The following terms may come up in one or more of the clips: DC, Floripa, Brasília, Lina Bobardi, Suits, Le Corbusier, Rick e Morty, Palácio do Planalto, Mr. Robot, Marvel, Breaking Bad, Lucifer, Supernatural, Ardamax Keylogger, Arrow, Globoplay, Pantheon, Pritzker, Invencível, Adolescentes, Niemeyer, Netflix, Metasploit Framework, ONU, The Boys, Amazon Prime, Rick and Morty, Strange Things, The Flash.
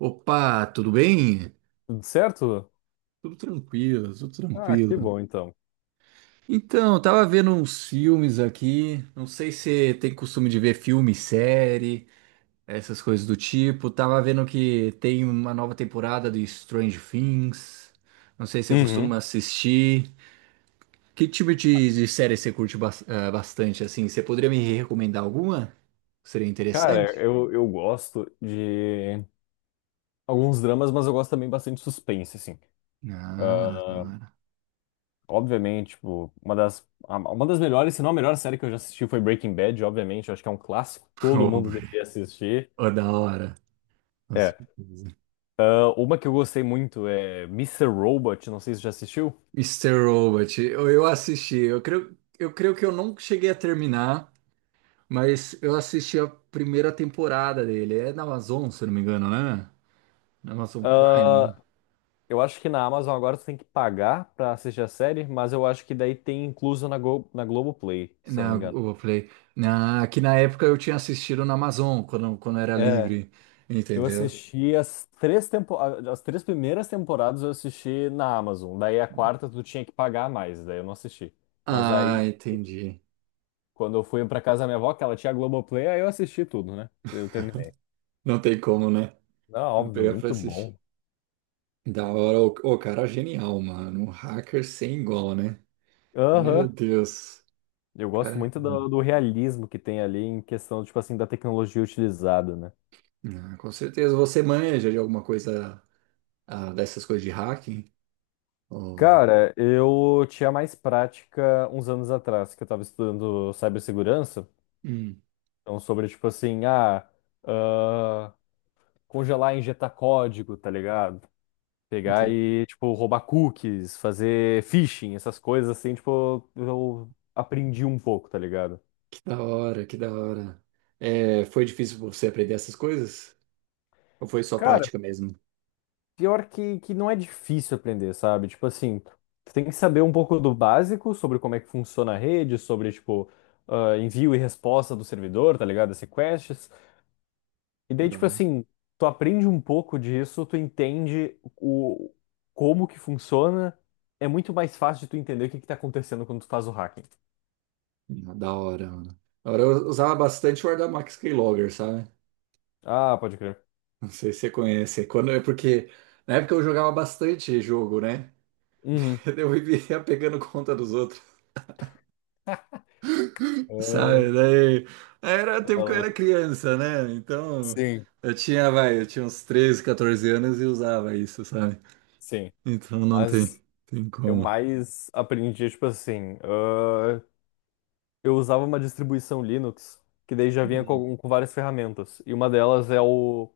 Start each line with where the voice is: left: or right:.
right: Opa, tudo bem?
left: Tudo certo?
right: Tudo tranquilo, tudo
left: Ah, que
right: tranquilo.
left: bom então.
right: Então, eu tava vendo uns filmes aqui. Não sei se você tem costume de ver filme, série, essas coisas do tipo. Tava vendo que tem uma nova temporada de Strange Things. Não sei se você costuma
left: Uhum.
right: assistir. Que tipo de série você curte bastante, assim? Você poderia me recomendar alguma? Seria
left: Cara,
right: interessante?
left: eu, eu gosto de alguns dramas, mas eu gosto também bastante de suspense, assim.
right: Ah, da
left: Ah,
right: hora.
left: Obviamente, tipo, uma das melhores, se não a melhor série que eu já assisti foi Breaking Bad, obviamente. Eu acho que é um clássico, todo mundo deveria assistir.
right: Ô, da hora. Com
left: É.
right: certeza.
left: Ah, uma que eu gostei muito é Mr. Robot, não sei se você já assistiu.
right: Mr. Robot, eu assisti, eu creio que eu não cheguei a terminar, mas eu assisti a primeira temporada dele. É na Amazon, se eu não me engano, né? Na Amazon Prime,
left: Ah, eu acho que na Amazon agora você tem que pagar pra assistir a série, mas eu acho que daí tem incluso na Globoplay,
right: né?
left: se eu não
right: Na
left: me engano.
right: Globoplay. Que na época eu tinha assistido na Amazon, quando era
left: É,
right: livre,
left: eu
right: entendeu?
left: assisti as três primeiras temporadas eu assisti na Amazon. Daí a quarta tu tinha que pagar mais, daí eu não assisti. Mas
right: Ah,
left: aí,
right: entendi.
left: quando eu fui pra casa da minha avó, que ela tinha Globoplay, aí eu assisti tudo, né? Eu terminei.
right: Não tem como, né?
left: Não,
right: Não
left: óbvio,
right: pegar pra
left: muito
right: assistir.
left: bom.
right: Da hora, o cara é genial, mano. Um hacker sem igual, né? Meu
left: Aham.
right: Deus.
left: Eu gosto
right: Cara.
left: muito do realismo que tem ali em questão, tipo assim, da tecnologia utilizada, né?
right: Ah, com certeza. Você manja de alguma coisa dessas coisas de hacking? Oh,
left: Cara, eu tinha mais prática uns anos atrás, que eu tava estudando cibersegurança.
right: hum,
left: Então, sobre, tipo assim, ah, congelar e injetar código, tá ligado? Pegar
right: entendi.
left: e, tipo, roubar cookies, fazer phishing, essas coisas assim, tipo, eu aprendi um pouco, tá ligado?
right: Que da hora, que da hora. É, foi difícil pra você aprender essas coisas? Ou foi só
left: Cara,
right: prática mesmo?
left: pior que não é difícil aprender, sabe? Tipo assim, tu tem que saber um pouco do básico sobre como é que funciona a rede, sobre, tipo, envio e resposta do servidor, tá ligado? As requests. E daí, tipo
right: Da,
left: assim, tu aprende um pouco disso, tu entende o como que funciona. É muito mais fácil de tu entender o que que tá acontecendo quando tu faz o hacking.
right: da hora, mano. Da hora eu usava bastante o Ardamax Keylogger, sabe?
left: Ah, pode crer.
right: Não sei se você conhece. Quando é porque na época eu jogava bastante jogo, né?
left: Uhum.
right: Eu vivia pegando conta dos outros.
left: Ah,
right: Sabe, daí era o
left: tá
right: tempo que eu era
left: louco.
right: criança, né? Então
left: Sim,
right: eu tinha, vai, eu tinha uns 13 14 anos e usava isso, sabe?
left: sim,
right: Então não tem,
left: mas
right: tem
left: eu
right: como.
left: mais aprendi, tipo assim, eu usava uma distribuição Linux que daí já vinha
right: Hum.
left: com várias ferramentas, e uma delas é o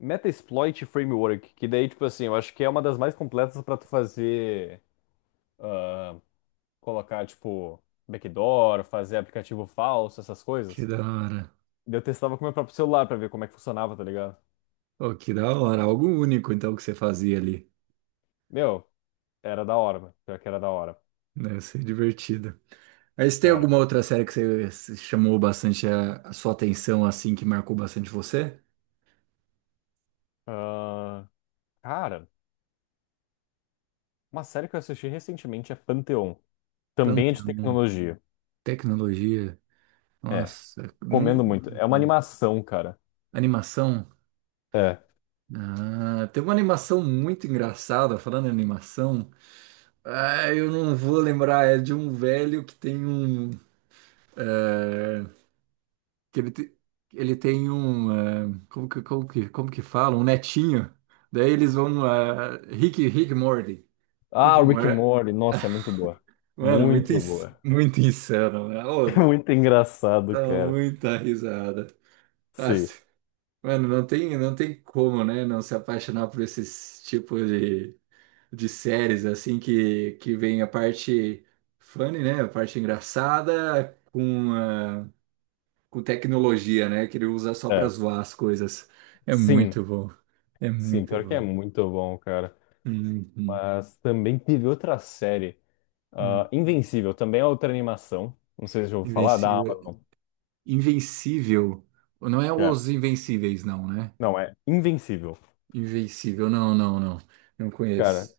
left: Metasploit Framework, que daí, tipo assim, eu acho que é uma das mais completas para tu fazer ah, colocar, tipo, backdoor, fazer aplicativo falso, essas
right: Que
left: coisas.
right: da hora.
left: Daí eu testava com o meu próprio celular pra ver como é que funcionava, tá ligado?
right: Pô, que da hora, algo único então que você fazia ali.
left: Meu, era da hora, mano. Pior que era da hora.
right: Deve ser divertido. Mas tem
left: Era.
right: alguma outra série que você se chamou bastante a sua atenção, assim, que marcou bastante você?
left: Ah, cara, uma série que eu assisti recentemente é Pantheon. Também é de
right: Pantheon,
left: tecnologia.
right: tecnologia,
left: É,
right: nossa, não.
left: comendo muito. É uma animação, cara.
right: Animação.
left: É.
right: Ah, tem uma animação muito engraçada, falando em animação. Ah, eu não vou lembrar, é de um velho que tem um. eh, que ele, ele tem um. Como que fala? Um netinho. Daí eles vão. Rick e Morty.
left: Ah,
right: Rick e
left: Rick and
right: Morty.
left: Morty, nossa, é muito boa.
right: Mano, muito,
left: Muito boa.
right: muito insano, né?
left: É
right: Oh,
left: muito engraçado,
right: dá
left: cara.
right: muita risada. Nossa,
left: Sim,
right: mano, não tem, não tem como, né? Não se apaixonar por esses tipos de séries, assim, que vem a parte funny, né? A parte engraçada com, com tecnologia, né? Que ele usa só para
left: é.
right: zoar as coisas. É
left: Sim,
right: muito bom. É
left: sim,
right: muito
left: pior que é
right: bom.
left: muito bom, cara.
right: Uhum.
left: Mas também teve outra série,
right: Hum.
left: Invencível, também é outra animação. Não sei se eu vou falar, da
right: Invencível.
left: Amazon.
right: Invencível. Não é
left: É,
right: os Invencíveis, não, né?
left: não, é Invencível.
right: Invencível, não, não, não. Não
left: Cara,
right: conheço.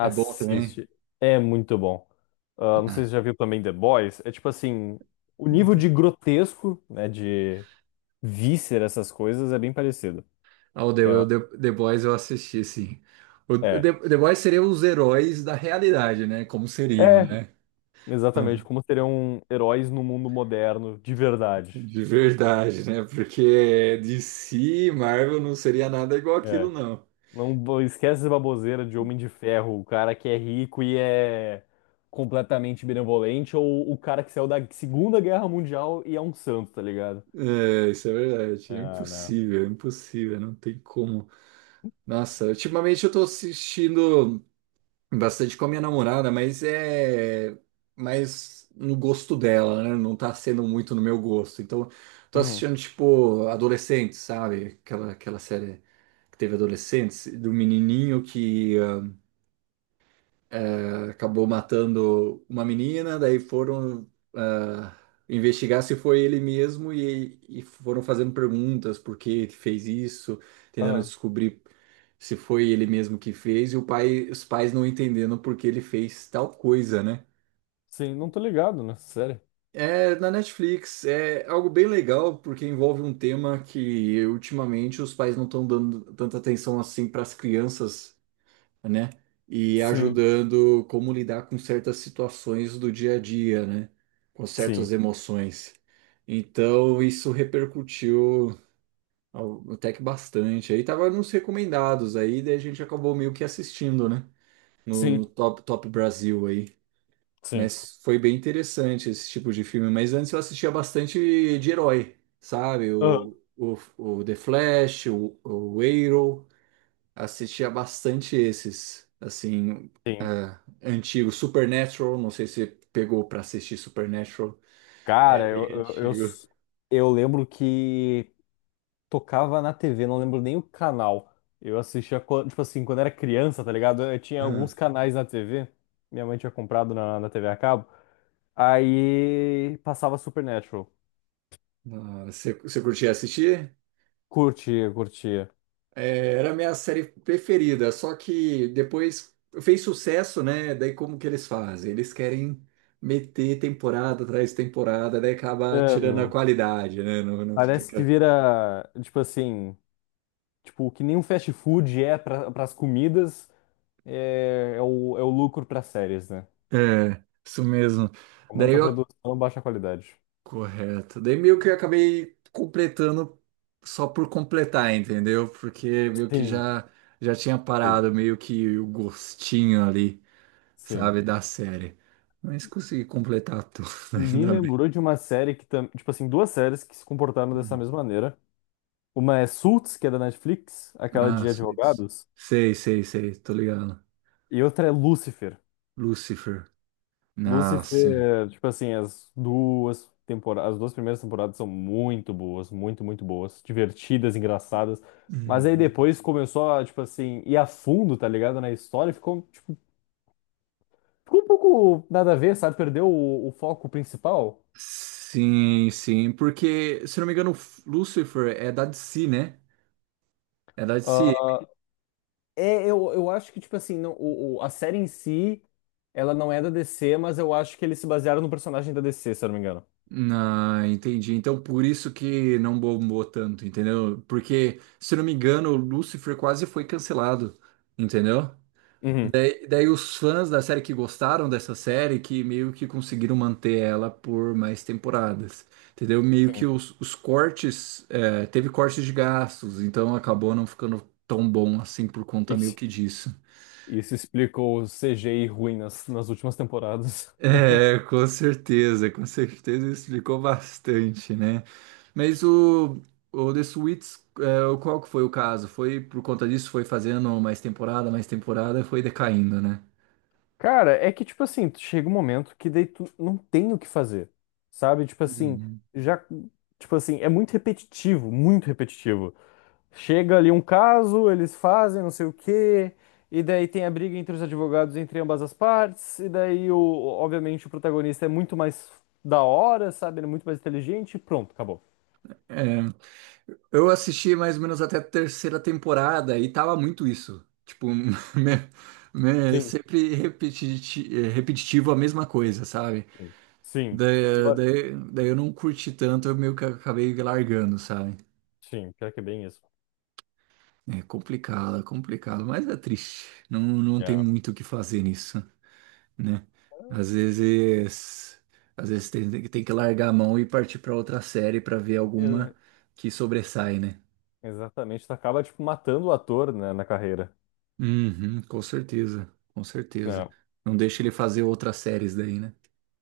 right: É bom também?
left: É muito bom. Ah, não sei
right: Ah.
left: se você já viu também The Boys. É tipo assim, o nível de grotesco, né, de víscera, essas coisas, é bem parecido.
right: Ah,
left: É, uma-
right: The Boys eu assisti, sim.
left: é,
right: The Boys seriam os heróis da realidade, né? Como seriam,
left: é
right: né?
left: exatamente
right: Uhum.
left: como seriam heróis no mundo moderno, de verdade.
right: De verdade, né? Porque DC, Marvel não seria nada igual aquilo,
left: É.
right: não.
left: Não bo- Esquece essa baboseira de Homem de Ferro, o cara que é rico e é completamente benevolente, ou o cara que saiu da Segunda Guerra Mundial e é um santo, tá ligado?
right: É, isso é verdade.
left: Ah, não.
right: É impossível, não tem como. Nossa, ultimamente eu tô assistindo. Bastante com a minha namorada, mas é mais no gosto dela, né? Não tá sendo muito no meu gosto. Então, tô
left: Uhum.
right: assistindo, tipo, Adolescentes, sabe? Aquela série que teve Adolescentes, do menininho que acabou matando uma menina, daí foram ah, investigar se foi ele mesmo e foram fazendo perguntas por que que fez isso, tentando
left: Aham.
right: descobrir se foi ele mesmo que fez e o pai, os pais não entendendo por que ele fez tal coisa, né?
left: Sim, não tô ligado nessa série.
right: É, na Netflix é algo bem legal porque envolve um tema que ultimamente os pais não estão dando tanta atenção assim para as crianças, né? E
left: Sim, hum,
right: ajudando como lidar com certas situações do dia a dia, né? Com
left: sim,
right: certas emoções. Então, isso repercutiu até que bastante. Aí tava nos recomendados aí, daí a gente acabou meio que assistindo, né? No
left: sim,
right: Top Brasil aí.
left: sim.
right: Mas foi bem interessante esse tipo de filme. Mas antes eu assistia bastante de herói, sabe?
left: Aham.
right: O The Flash, o Arrow assistia bastante esses, assim,
left: Sim.
right: antigos. Supernatural, não sei se pegou pra assistir Supernatural. É
left: Cara,
right: bem
left: eu,
right: antigo.
left: s- eu lembro que. Tocava na TV, não lembro nem o canal. Tipo assim, quando era criança, tá ligado? Eu tinha alguns
right: Ah,
left: canais na TV. Minha mãe tinha comprado na TV a cabo. Aí passava Supernatural.
right: você curtia assistir?
left: Curtia, curtia.
right: É, era a minha série preferida, só que depois fez sucesso, né? Daí como que eles fazem? Eles querem meter temporada atrás de temporada, daí acaba
left: É,
right: tirando a qualidade, né? Não, não fica...
left: parece que
right: aquela-
left: vira, tipo assim, tipo, o que nem um fast food é para as comidas, é o lucro para séries, né?
right: É, isso mesmo. Daí
left: Aumenta a
right: eu
left: produção, baixa a qualidade.
right: Correto. Daí meio que eu acabei completando só por completar, entendeu? Porque meio que
left: Sim,
right: já já tinha
left: sim,
right: parado meio que o gostinho ali,
left: sim.
right: sabe, da série. Mas consegui completar tudo,
left: Me
right: ainda bem.
left: lembrou de uma série tipo assim, duas séries que se comportaram dessa
right: Hum.
left: mesma maneira. Uma é Suits, que é da Netflix, aquela
right: Ah,
left: de
right: sei,
left: advogados,
right: sei, sei, sei, tô ligado.
left: e outra é Lucifer.
right: Lucifer. Ah, sim.
left: Lucifer, tipo assim, as duas primeiras temporadas são muito boas, muito, muito boas, divertidas, engraçadas. Mas aí
right: Uhum.
left: depois começou a, tipo assim, ir a fundo, tá ligado, na história, ficou, tipo, ficou um pouco nada a ver, sabe? Perdeu o foco principal.
right: Sim, sim, porque, se não me engano, Lucifer é da DC, né? É da DC.
left: Ah, é, eu acho que, tipo assim, não, a série em si, ela não é da DC, mas eu acho que eles se basearam no personagem da DC, se eu não me engano.
right: Ah, entendi. Então, por isso que não bombou tanto, entendeu? Porque, se não me engano, o Lucifer quase foi cancelado, entendeu?
left: Uhum,
right: Daí os fãs da série que gostaram dessa série, que meio que conseguiram manter ela por mais temporadas, entendeu? Meio que
left: sim.
right: os cortes, teve cortes de gastos, então acabou não ficando tão bom assim por conta meio
left: Isso,
right: que disso.
left: isso explica o CGI ruim nas, nas últimas temporadas.
right: É, com certeza explicou bastante, né? Mas o The Suits, é, qual que foi o caso? Foi por conta disso, foi fazendo mais temporada, foi decaindo, né?
left: Cara, é que, tipo assim, chega um momento que daí tu não tem o que fazer, sabe? Tipo assim,
right: Uhum.
left: já, tipo assim, é muito repetitivo, muito repetitivo. Chega ali um caso, eles fazem não sei o quê, e daí tem a briga entre os advogados entre ambas as partes, e daí, o, obviamente, o protagonista é muito mais da hora, sabe? Ele é muito mais inteligente, e pronto, acabou.
right: É, eu assisti mais ou menos até a terceira temporada e tava muito isso. Tipo,
left: Sim,
right: sempre repetitivo a mesma coisa, sabe?
left: sim, sim. E
right: Daí,
left: olha,
right: daí, daí eu não curti tanto, eu meio que acabei largando, sabe?
left: sim, pior que é bem isso.
right: É complicado, mas é triste. Não, não tem
left: É.
right: muito o que fazer nisso, né? Às vezes, às vezes tem, que largar a mão e partir para outra série para ver alguma
left: Ex-
right: que sobressai, né?
left: Exatamente, tu acaba, tipo, matando o ator, né, na carreira.
right: Uhum, com certeza, com certeza.
left: É,
right: Não deixa ele fazer outras séries daí, né?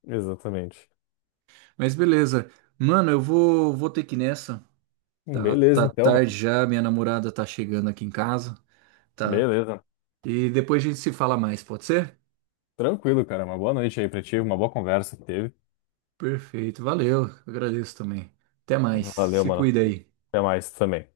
left: exatamente.
right: Mas beleza. Mano, eu vou ter que ir nessa. Tá,
left: Beleza,
right: tá
left: então,
right: tarde
left: mano.
right: já, minha namorada tá chegando aqui em casa, tá?
left: Beleza.
right: E depois a gente se fala mais, pode ser?
left: Tranquilo, cara. Uma boa noite aí pra ti, uma boa conversa que teve.
right: Perfeito, valeu, eu agradeço também. Até mais,
left: Valeu,
right: se
left: mano.
right: cuida aí.
left: Até mais também.